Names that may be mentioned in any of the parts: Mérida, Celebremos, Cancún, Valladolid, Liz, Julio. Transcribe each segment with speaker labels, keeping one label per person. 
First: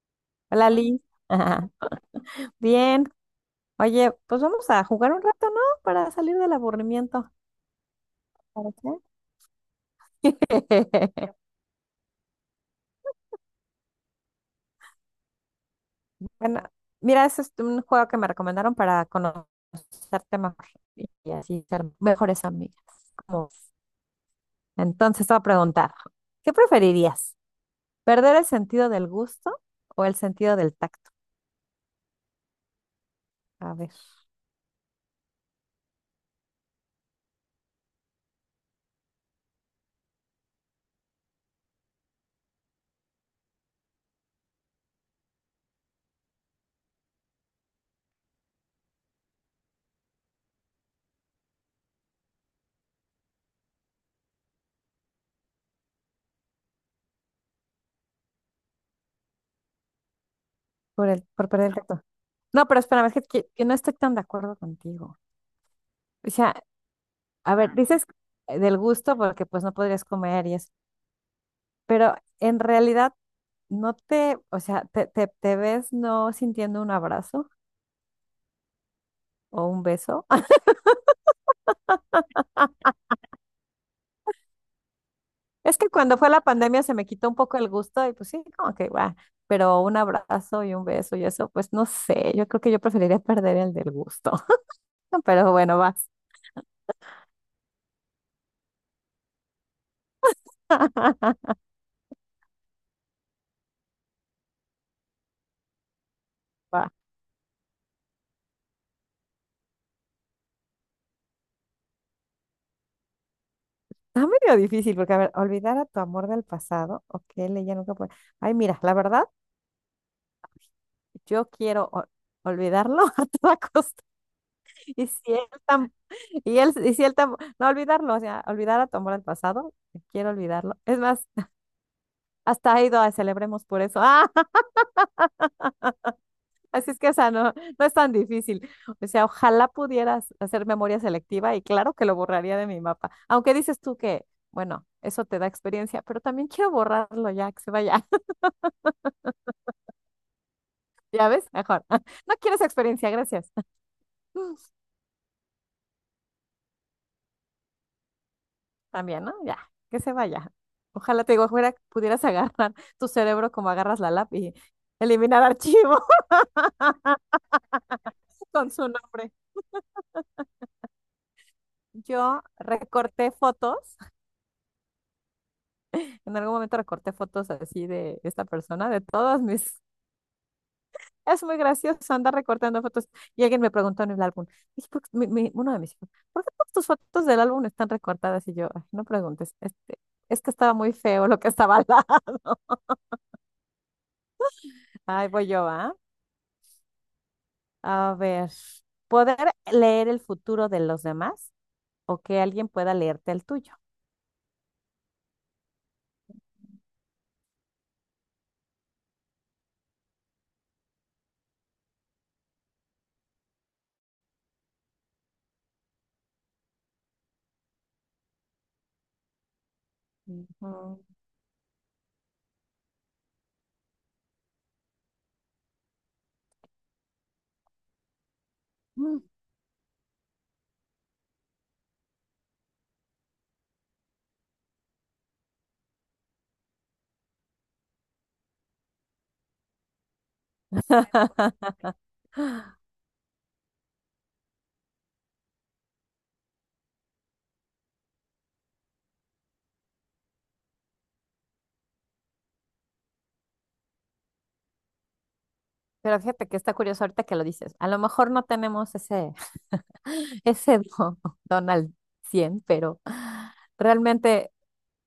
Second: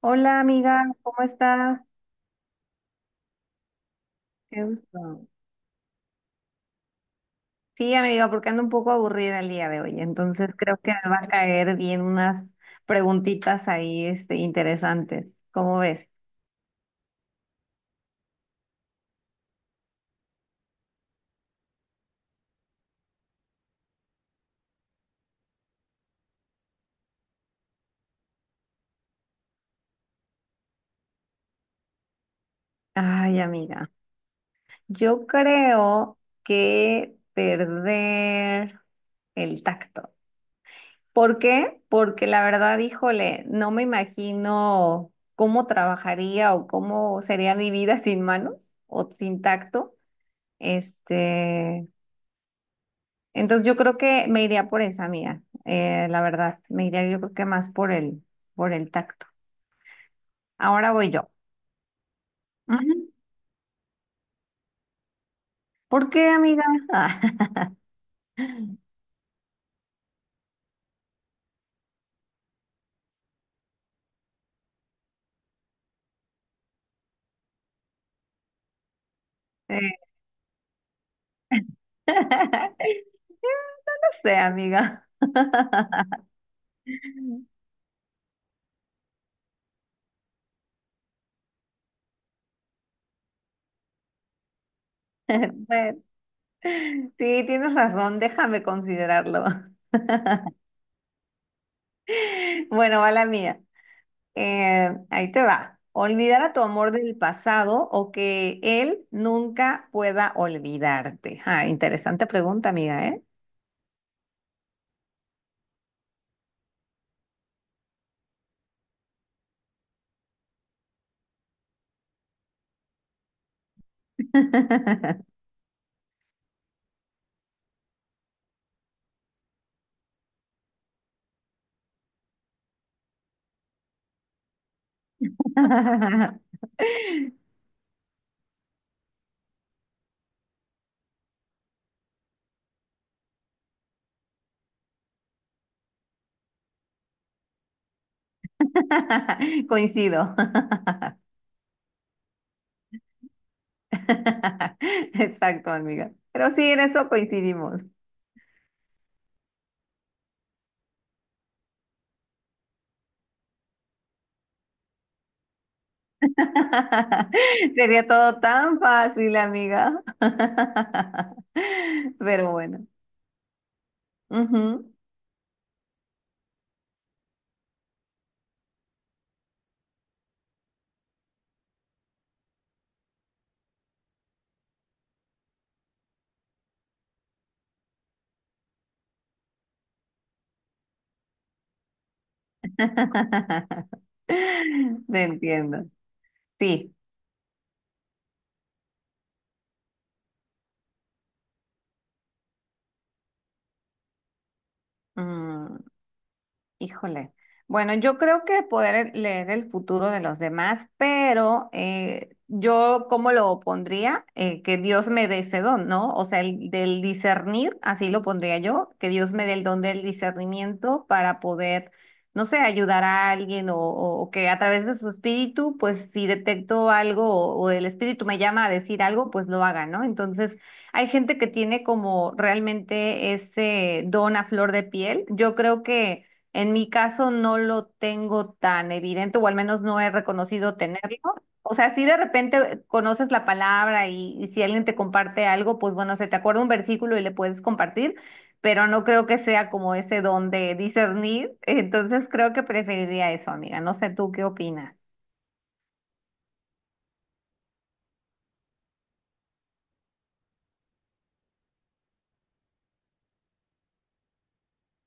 Speaker 1: Hola
Speaker 2: Hola
Speaker 1: amiga,
Speaker 2: Liz.
Speaker 1: ¿cómo
Speaker 2: Ajá.
Speaker 1: estás?
Speaker 2: Bien. Oye, pues
Speaker 1: Qué
Speaker 2: vamos a jugar un
Speaker 1: gusto.
Speaker 2: rato, ¿no? Para salir del aburrimiento.
Speaker 1: Sí, amiga, porque ando un
Speaker 2: ¿Parece?
Speaker 1: poco aburrida el día de hoy, entonces creo que me va a caer bien unas preguntitas ahí, interesantes. ¿Cómo ves?
Speaker 2: Bueno, mira, ese es un juego que me recomendaron para conocerte mejor y así ser mejores amigas. Como- Entonces te voy a preguntar, ¿qué preferirías? ¿Perder el sentido del gusto o el sentido del tacto?
Speaker 1: Ay,
Speaker 2: A
Speaker 1: amiga,
Speaker 2: ver,
Speaker 1: yo creo que perder el tacto. ¿Por qué? Porque la verdad, híjole, no me imagino cómo trabajaría o cómo sería mi vida sin manos o sin tacto. Este, Entonces yo creo que me iría por esa mía, la verdad, me iría yo creo que más por por el tacto. Ahora voy yo.
Speaker 2: por perder el tacto. No, pero
Speaker 1: Ujú.
Speaker 2: espérame, es que, que no estoy tan de acuerdo contigo.
Speaker 1: ¿Por qué,
Speaker 2: O sea,
Speaker 1: amiga? Ah,
Speaker 2: a ver, dices del gusto porque pues no podrías comer y eso, pero en realidad no te, o sea, te ves no sintiendo un abrazo o un
Speaker 1: eh,
Speaker 2: beso.
Speaker 1: No sé, amiga.
Speaker 2: Es que cuando fue la pandemia se me quitó un poco el gusto y pues sí, como que va, pero un abrazo y un beso y eso, pues no sé, yo creo que yo preferiría perder el del gusto. No, pero bueno,
Speaker 1: Bueno,
Speaker 2: vas,
Speaker 1: sí, tienes razón, déjame considerarlo. Bueno, va la mía. Ahí te va. Olvidar a tu
Speaker 2: va.
Speaker 1: amor del pasado o que él nunca pueda olvidarte. Ah, interesante pregunta, amiga, ¿eh?
Speaker 2: Está medio difícil porque, a ver, olvidar a tu amor del pasado, ok, le ya nunca puede. Ay, mira, la verdad, yo quiero ol- olvidarlo a toda costa. Y si él, tam- y él, y si él tam- no olvidarlo, o sea, olvidar a tu amor el pasado, quiero olvidarlo. Es más, hasta ha ido a celebremos por eso. Ah, así es que, o sea, no, no es tan difícil. O sea, ojalá pudieras hacer memoria selectiva y claro que lo borraría de mi mapa. Aunque dices tú que, bueno, eso te da experiencia, pero también quiero borrarlo ya, que se vaya.
Speaker 1: Coincido.
Speaker 2: ¿Ya ves? Mejor. No quiero esa experiencia, gracias.
Speaker 1: Exacto, amiga. Pero sí, en eso coincidimos.
Speaker 2: También, ¿no? Ya, que se vaya. Ojalá te digo, fuera, pudieras agarrar tu cerebro como agarras la lápiz y eliminar archivo
Speaker 1: Sería todo
Speaker 2: con
Speaker 1: tan
Speaker 2: su nombre.
Speaker 1: fácil, amiga.
Speaker 2: Yo
Speaker 1: Pero bueno.
Speaker 2: recorté fotos,
Speaker 1: Ujú.
Speaker 2: en algún momento recorté fotos así de esta persona, de todos mis... Es muy gracioso andar recortando fotos. Y alguien me preguntó en el álbum, dije, "¿Por qué uno de mis hijos, ¿por qué todas tus fotos del álbum están recortadas?". Y yo, "Ay, no preguntes, este, es que estaba muy feo lo que estaba al lado".
Speaker 1: Te
Speaker 2: Ay, voy yo,
Speaker 1: entiendo.
Speaker 2: ¿ah?
Speaker 1: Sí.
Speaker 2: A ver, ¿poder leer el futuro de los demás o que alguien pueda leerte el tuyo?
Speaker 1: Mm, híjole. Bueno, yo creo que poder leer el futuro de los demás, pero yo, ¿cómo lo pondría? Que Dios me dé ese don, ¿no? O sea, el del discernir, así lo pondría yo, que Dios me dé el don del
Speaker 2: Ujú.
Speaker 1: discernimiento para poder, no sé, ayudar a alguien o que a través de su espíritu, pues si detecto algo o el espíritu me llama a decir
Speaker 2: Mm.
Speaker 1: algo, pues lo haga, ¿no? Entonces, hay gente que tiene como realmente ese don a flor de piel. Yo creo que... En mi caso no lo tengo tan evidente, o al menos no he reconocido tenerlo. O sea, si de repente conoces la palabra y si alguien te comparte algo, pues bueno, se te acuerda un versículo y le puedes compartir, pero no creo que sea como ese don de discernir. Entonces creo que preferiría eso, amiga. No sé tú qué opinas.
Speaker 2: Pero fíjate que está curioso ahorita que lo dices. A lo mejor no tenemos ese don, don al 100 pero realmente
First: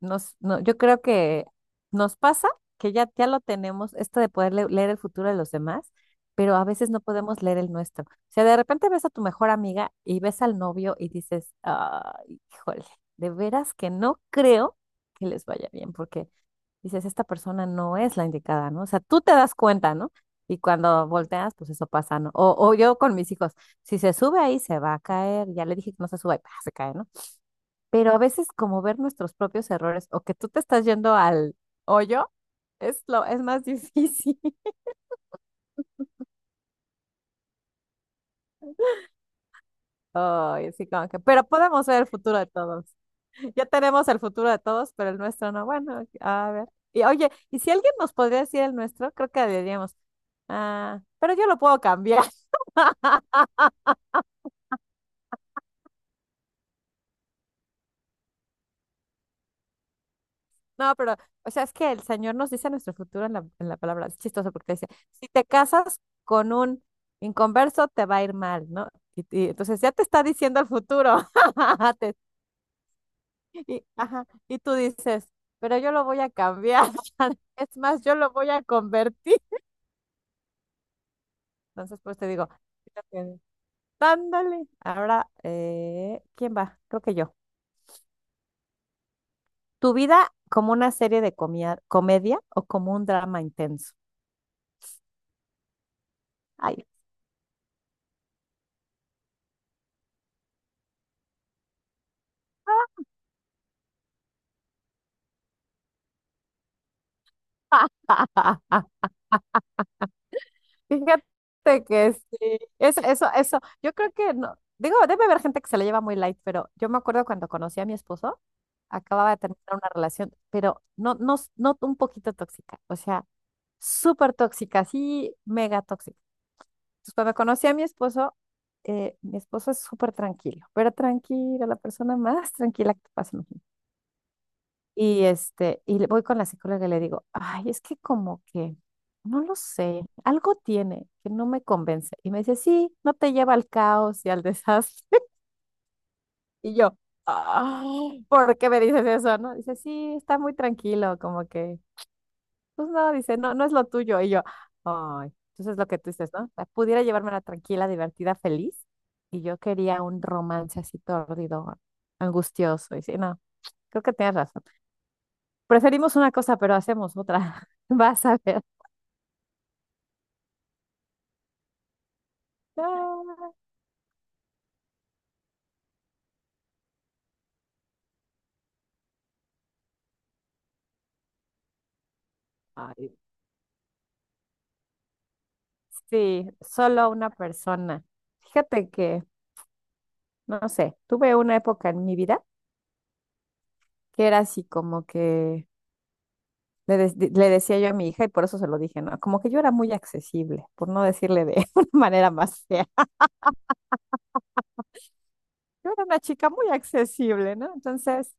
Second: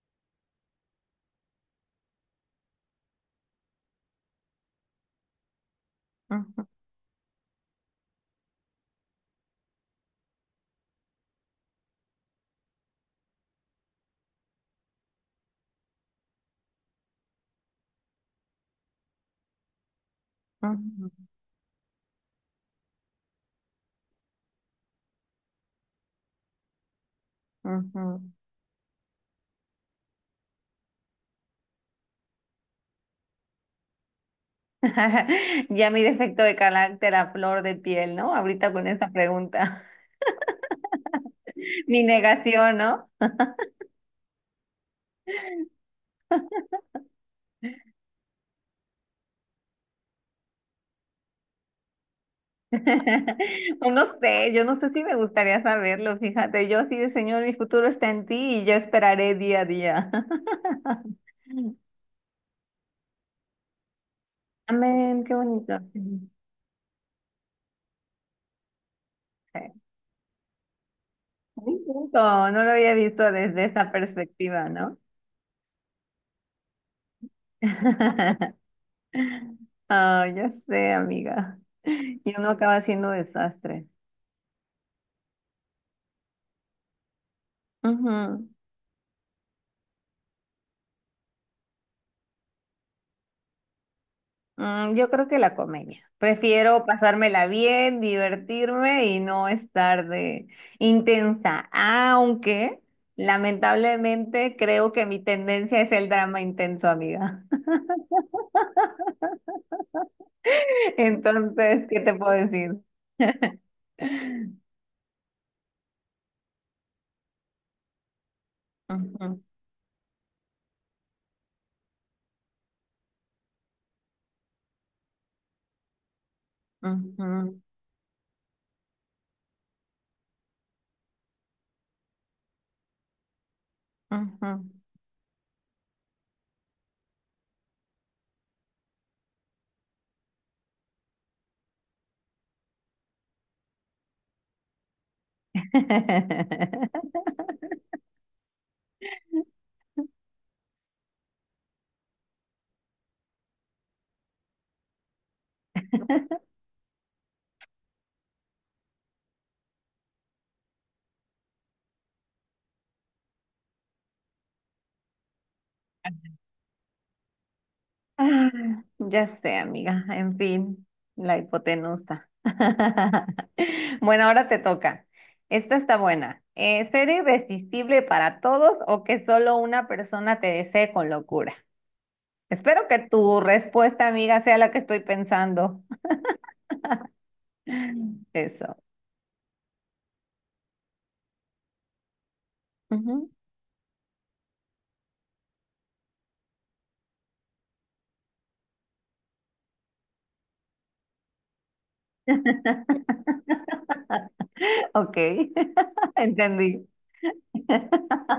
Speaker 2: nos, no, yo creo que nos pasa que ya lo tenemos, esto de poder leer el futuro de los demás, pero a
Speaker 1: Ujú,
Speaker 2: veces no podemos leer el nuestro. O sea, de repente ves a tu mejor amiga y ves al novio y dices, ay, híjole, de veras que no creo que les vaya bien, porque dices, esta persona no es la indicada, ¿no? O sea, tú te das cuenta, ¿no? Y cuando volteas, pues eso pasa, ¿no? O yo con mis hijos, si se sube ahí, se va a caer. Ya le dije que no se suba y pa, se cae, ¿no?
Speaker 1: ujú,
Speaker 2: Pero
Speaker 1: ujú.
Speaker 2: a veces como ver nuestros propios errores o que tú te estás yendo al hoyo es más difícil.
Speaker 1: Ya mi defecto de carácter a flor de piel, ¿no? Ahorita con esta pregunta.
Speaker 2: Ay, sí, como que, pero podemos ver
Speaker 1: Mi
Speaker 2: el futuro de
Speaker 1: negación,
Speaker 2: todos.
Speaker 1: ¿no?
Speaker 2: Ya tenemos el futuro de todos, pero el nuestro no. Bueno, a ver. Y oye, y si alguien nos podría decir el nuestro, creo que diríamos, ah, pero yo lo puedo cambiar.
Speaker 1: O no sé, yo no sé si me gustaría saberlo, fíjate, yo sí de Señor, mi futuro está en ti y yo esperaré día a día.
Speaker 2: No, pero, o sea, es que el Señor nos dice nuestro futuro en la palabra. Es chistoso porque dice,
Speaker 1: Amén,
Speaker 2: si
Speaker 1: qué
Speaker 2: te
Speaker 1: bonito.
Speaker 2: casas
Speaker 1: Sí.
Speaker 2: con un inconverso, te va a ir mal, ¿no? Y entonces ya te está diciendo el futuro.
Speaker 1: Muy
Speaker 2: Te-
Speaker 1: bonito, no lo había visto desde
Speaker 2: y,
Speaker 1: esa
Speaker 2: ajá, y
Speaker 1: perspectiva,
Speaker 2: tú
Speaker 1: ¿no?
Speaker 2: dices, pero yo lo voy a cambiar. Es más, yo lo voy a convertir.
Speaker 1: Ah, ya sé, amiga.
Speaker 2: Entonces, pues te
Speaker 1: Y
Speaker 2: digo,
Speaker 1: uno acaba siendo
Speaker 2: fíjate,
Speaker 1: desastre.
Speaker 2: dándole. Ahora, ¿quién va? Creo que yo.
Speaker 1: Ujú.
Speaker 2: ¿Tu vida como una serie de comedia o como un drama intenso?
Speaker 1: Mm, yo creo que la comedia. Prefiero
Speaker 2: Ay,
Speaker 1: pasármela bien, divertirme y no estar de intensa. Aunque, lamentablemente, creo que mi tendencia es el drama intenso, amiga.
Speaker 2: fíjate
Speaker 1: Entonces, ¿qué te
Speaker 2: que
Speaker 1: puedo
Speaker 2: sí,
Speaker 1: decir?
Speaker 2: eso, yo creo que no, digo, debe haber gente que se la lleva muy light, pero yo me acuerdo cuando conocí a mi esposo, acababa de
Speaker 1: Ujú,
Speaker 2: terminar una relación, pero no un poquito tóxica, o sea, súper tóxica, sí, mega tóxica. Entonces, cuando
Speaker 1: ujú,
Speaker 2: conocí a mi esposo es súper tranquilo, pero tranquilo, la persona más tranquila que te pasa.
Speaker 1: ujú.
Speaker 2: Y este, voy con la psicóloga y le digo, ay, es que como que, no lo sé, algo tiene que no me convence. Y me dice, sí, no te lleva al caos y al desastre. Y yo, ah, ¿por qué me dices eso? No, dice, sí, está muy tranquilo, como que, pues no, dice, no, no es lo tuyo. Y yo, ay, entonces lo que tú dices, ¿no? La pudiera llevármela tranquila, divertida, feliz. Y yo quería un romance así tordido, angustioso. Y sí, no, creo que tienes razón. Preferimos una cosa, pero hacemos otra. Vas a
Speaker 1: Ah,
Speaker 2: ver.
Speaker 1: ya sé, amiga. En fin, la hipotenusa.
Speaker 2: Ah,
Speaker 1: Bueno, ahora te toca. Esta está buena. ¿Ser irresistible para todos o que solo una persona te desee con locura? Espero que
Speaker 2: ay,
Speaker 1: tu respuesta, amiga, sea la que estoy pensando.
Speaker 2: sí, solo una persona.
Speaker 1: Eso.
Speaker 2: Fíjate que, no sé, tuve una época en mi vida
Speaker 1: Ujú.
Speaker 2: que era así como que le decía yo a mi hija y por eso se lo dije, ¿no? Como que yo era muy accesible, por no decirle de una manera más fea.
Speaker 1: Ok,
Speaker 2: Yo era una chica muy
Speaker 1: entendí.
Speaker 2: accesible, ¿no? Entonces,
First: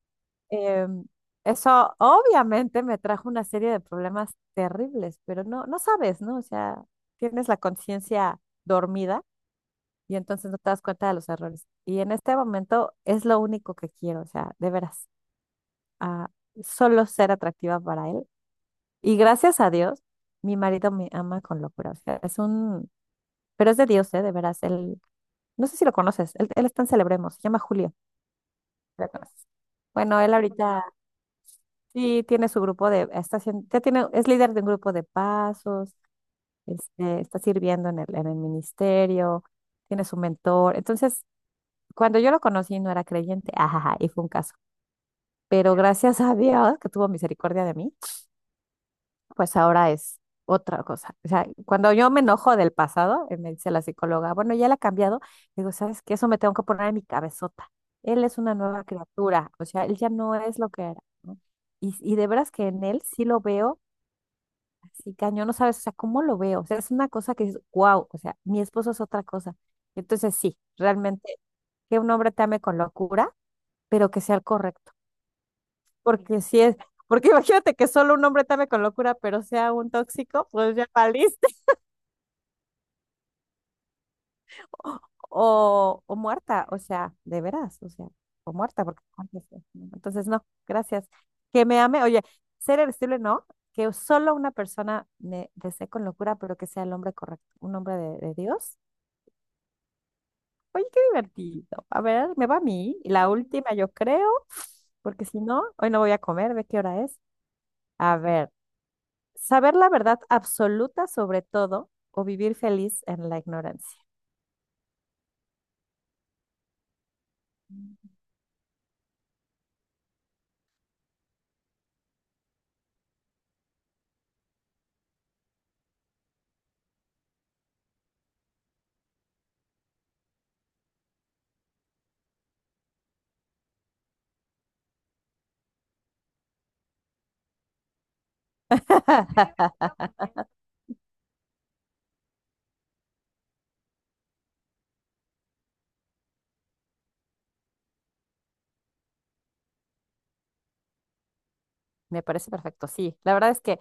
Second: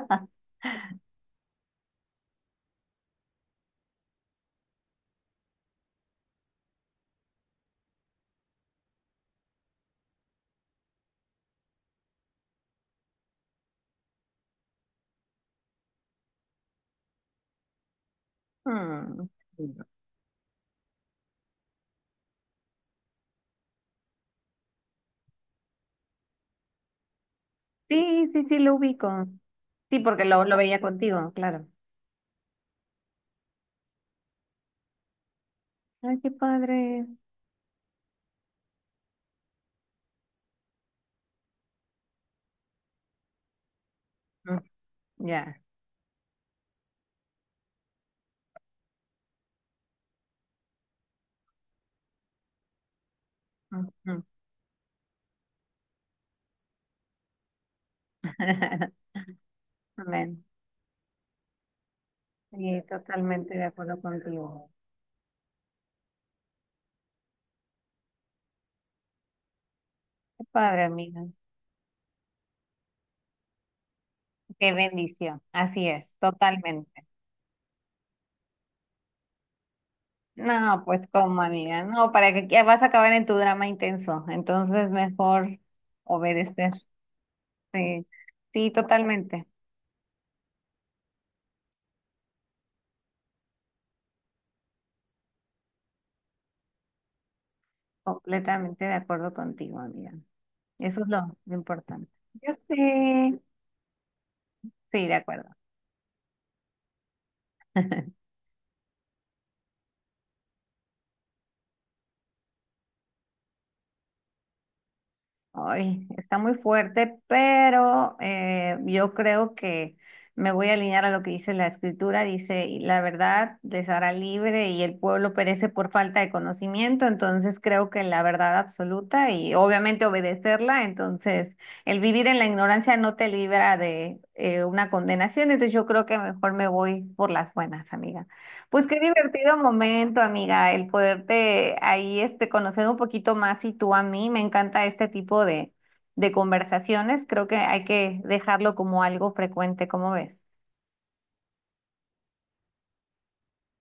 Speaker 2: em, eso obviamente me trajo una serie de problemas terribles, pero no, no sabes, ¿no? O sea, tienes la conciencia dormida y entonces no te das cuenta de los errores. Y en este momento es lo único que quiero, o sea, de veras, ah, solo ser atractiva para él. Y
Speaker 1: Hmm.
Speaker 2: gracias a Dios, mi marido me ama con locura, o sea, es un, pero es de Dios, ¿eh? De veras, él, no sé si lo conoces, él está en Celebremos, se llama Julio.
Speaker 1: Sí, sí, sí, lo
Speaker 2: Lo
Speaker 1: ubico.
Speaker 2: conoces.
Speaker 1: Sí,
Speaker 2: Bueno,
Speaker 1: porque
Speaker 2: él
Speaker 1: lo veía
Speaker 2: ahorita
Speaker 1: contigo, claro.
Speaker 2: sí tiene su grupo de, está haciendo, ya tiene, es líder de un grupo de pasos,
Speaker 1: Ay, qué padre.
Speaker 2: este, está sirviendo en el ministerio, tiene su mentor. Entonces, cuando yo lo conocí no era creyente, ajaja, y fue un caso.
Speaker 1: Mm, ya.
Speaker 2: Pero gracias a Dios que tuvo misericordia de mí, pues ahora es otra cosa. O sea, cuando yo me enojo del pasado, me dice la
Speaker 1: Ujú.
Speaker 2: psicóloga, bueno, ya la ha cambiado, digo, ¿sabes qué? Eso me tengo que poner en mi cabezota. Él es una nueva criatura, o sea, él ya no
Speaker 1: Amén.
Speaker 2: es lo que era, ¿no? Y de veras que
Speaker 1: Sí,
Speaker 2: en él sí lo
Speaker 1: totalmente de
Speaker 2: veo
Speaker 1: acuerdo contigo.
Speaker 2: así cañón, no sabes, o sea, ¿cómo lo veo? O sea, es una cosa que es wow, o sea, mi esposo es otra cosa. Entonces
Speaker 1: Qué
Speaker 2: sí,
Speaker 1: padre, amiga.
Speaker 2: realmente, que un hombre te ame con locura, pero que sea el
Speaker 1: Qué
Speaker 2: correcto,
Speaker 1: bendición. Así es,
Speaker 2: porque si es...
Speaker 1: totalmente.
Speaker 2: Porque imagínate que solo un hombre te ame con locura, pero sea un tóxico, pues
Speaker 1: No,
Speaker 2: ya
Speaker 1: pues como
Speaker 2: valiste.
Speaker 1: amiga, no, para que vas a acabar en tu drama intenso. Entonces, mejor
Speaker 2: O muerta,
Speaker 1: obedecer.
Speaker 2: o sea, de veras, o
Speaker 1: Sí,
Speaker 2: sea, o
Speaker 1: sí,
Speaker 2: muerta, porque antes,
Speaker 1: totalmente,
Speaker 2: no. Entonces no, gracias. Que me ame, oye, ser irresistible no, que solo una persona me desee con locura, pero que sea el hombre correcto, un hombre de Dios.
Speaker 1: completamente de acuerdo contigo, amiga.
Speaker 2: Oye, qué
Speaker 1: Eso es lo
Speaker 2: divertido. A
Speaker 1: importante.
Speaker 2: ver, me
Speaker 1: Yo
Speaker 2: va a mí, la
Speaker 1: sé.
Speaker 2: última yo creo,
Speaker 1: Sí, de
Speaker 2: porque si
Speaker 1: acuerdo.
Speaker 2: no, hoy no voy a comer, ve qué hora es. A ver, saber la verdad absoluta sobre todo o vivir feliz en la ignorancia.
Speaker 1: Ay, está muy fuerte, pero yo creo que me voy a alinear a lo que dice la escritura. Dice, "Y la verdad les hará libre y el pueblo perece por falta de conocimiento". Entonces creo que la verdad absoluta y obviamente obedecerla. Entonces, el vivir en la ignorancia no te libra de una condenación. Entonces yo creo que mejor me voy por las buenas, amiga. Pues qué divertido momento, amiga, el poderte ahí conocer un poquito más y tú a mí. Me encanta este tipo de conversaciones. Creo que hay que dejarlo como algo frecuente, ¿cómo ves?
Speaker 2: Me parece perfecto, sí. La verdad es que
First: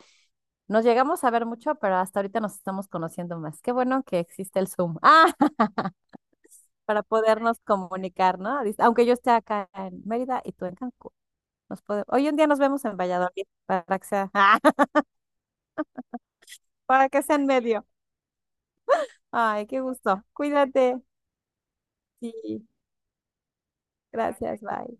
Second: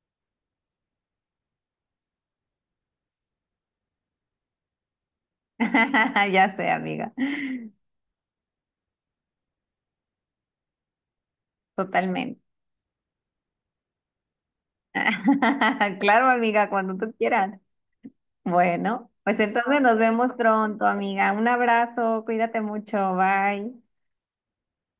Speaker 2: nos llegamos a ver mucho, pero hasta ahorita nos estamos conociendo más. Qué bueno que existe el Zoom. Ah,
Speaker 1: Ya sé,
Speaker 2: para
Speaker 1: amiga,
Speaker 2: podernos comunicar, ¿no? Dice, aunque yo esté acá en Mérida y tú en Cancún. Hoy un
Speaker 1: totalmente.
Speaker 2: día nos vemos en Valladolid para que sea,
Speaker 1: Claro, amiga, cuando
Speaker 2: para
Speaker 1: tú
Speaker 2: que sea en
Speaker 1: quieras.
Speaker 2: medio.
Speaker 1: Bueno, pues
Speaker 2: Ay,
Speaker 1: entonces
Speaker 2: qué
Speaker 1: nos
Speaker 2: gusto.
Speaker 1: vemos pronto,
Speaker 2: Cuídate.
Speaker 1: amiga. Un abrazo, cuídate
Speaker 2: Sí,
Speaker 1: mucho, bye.
Speaker 2: gracias, bye.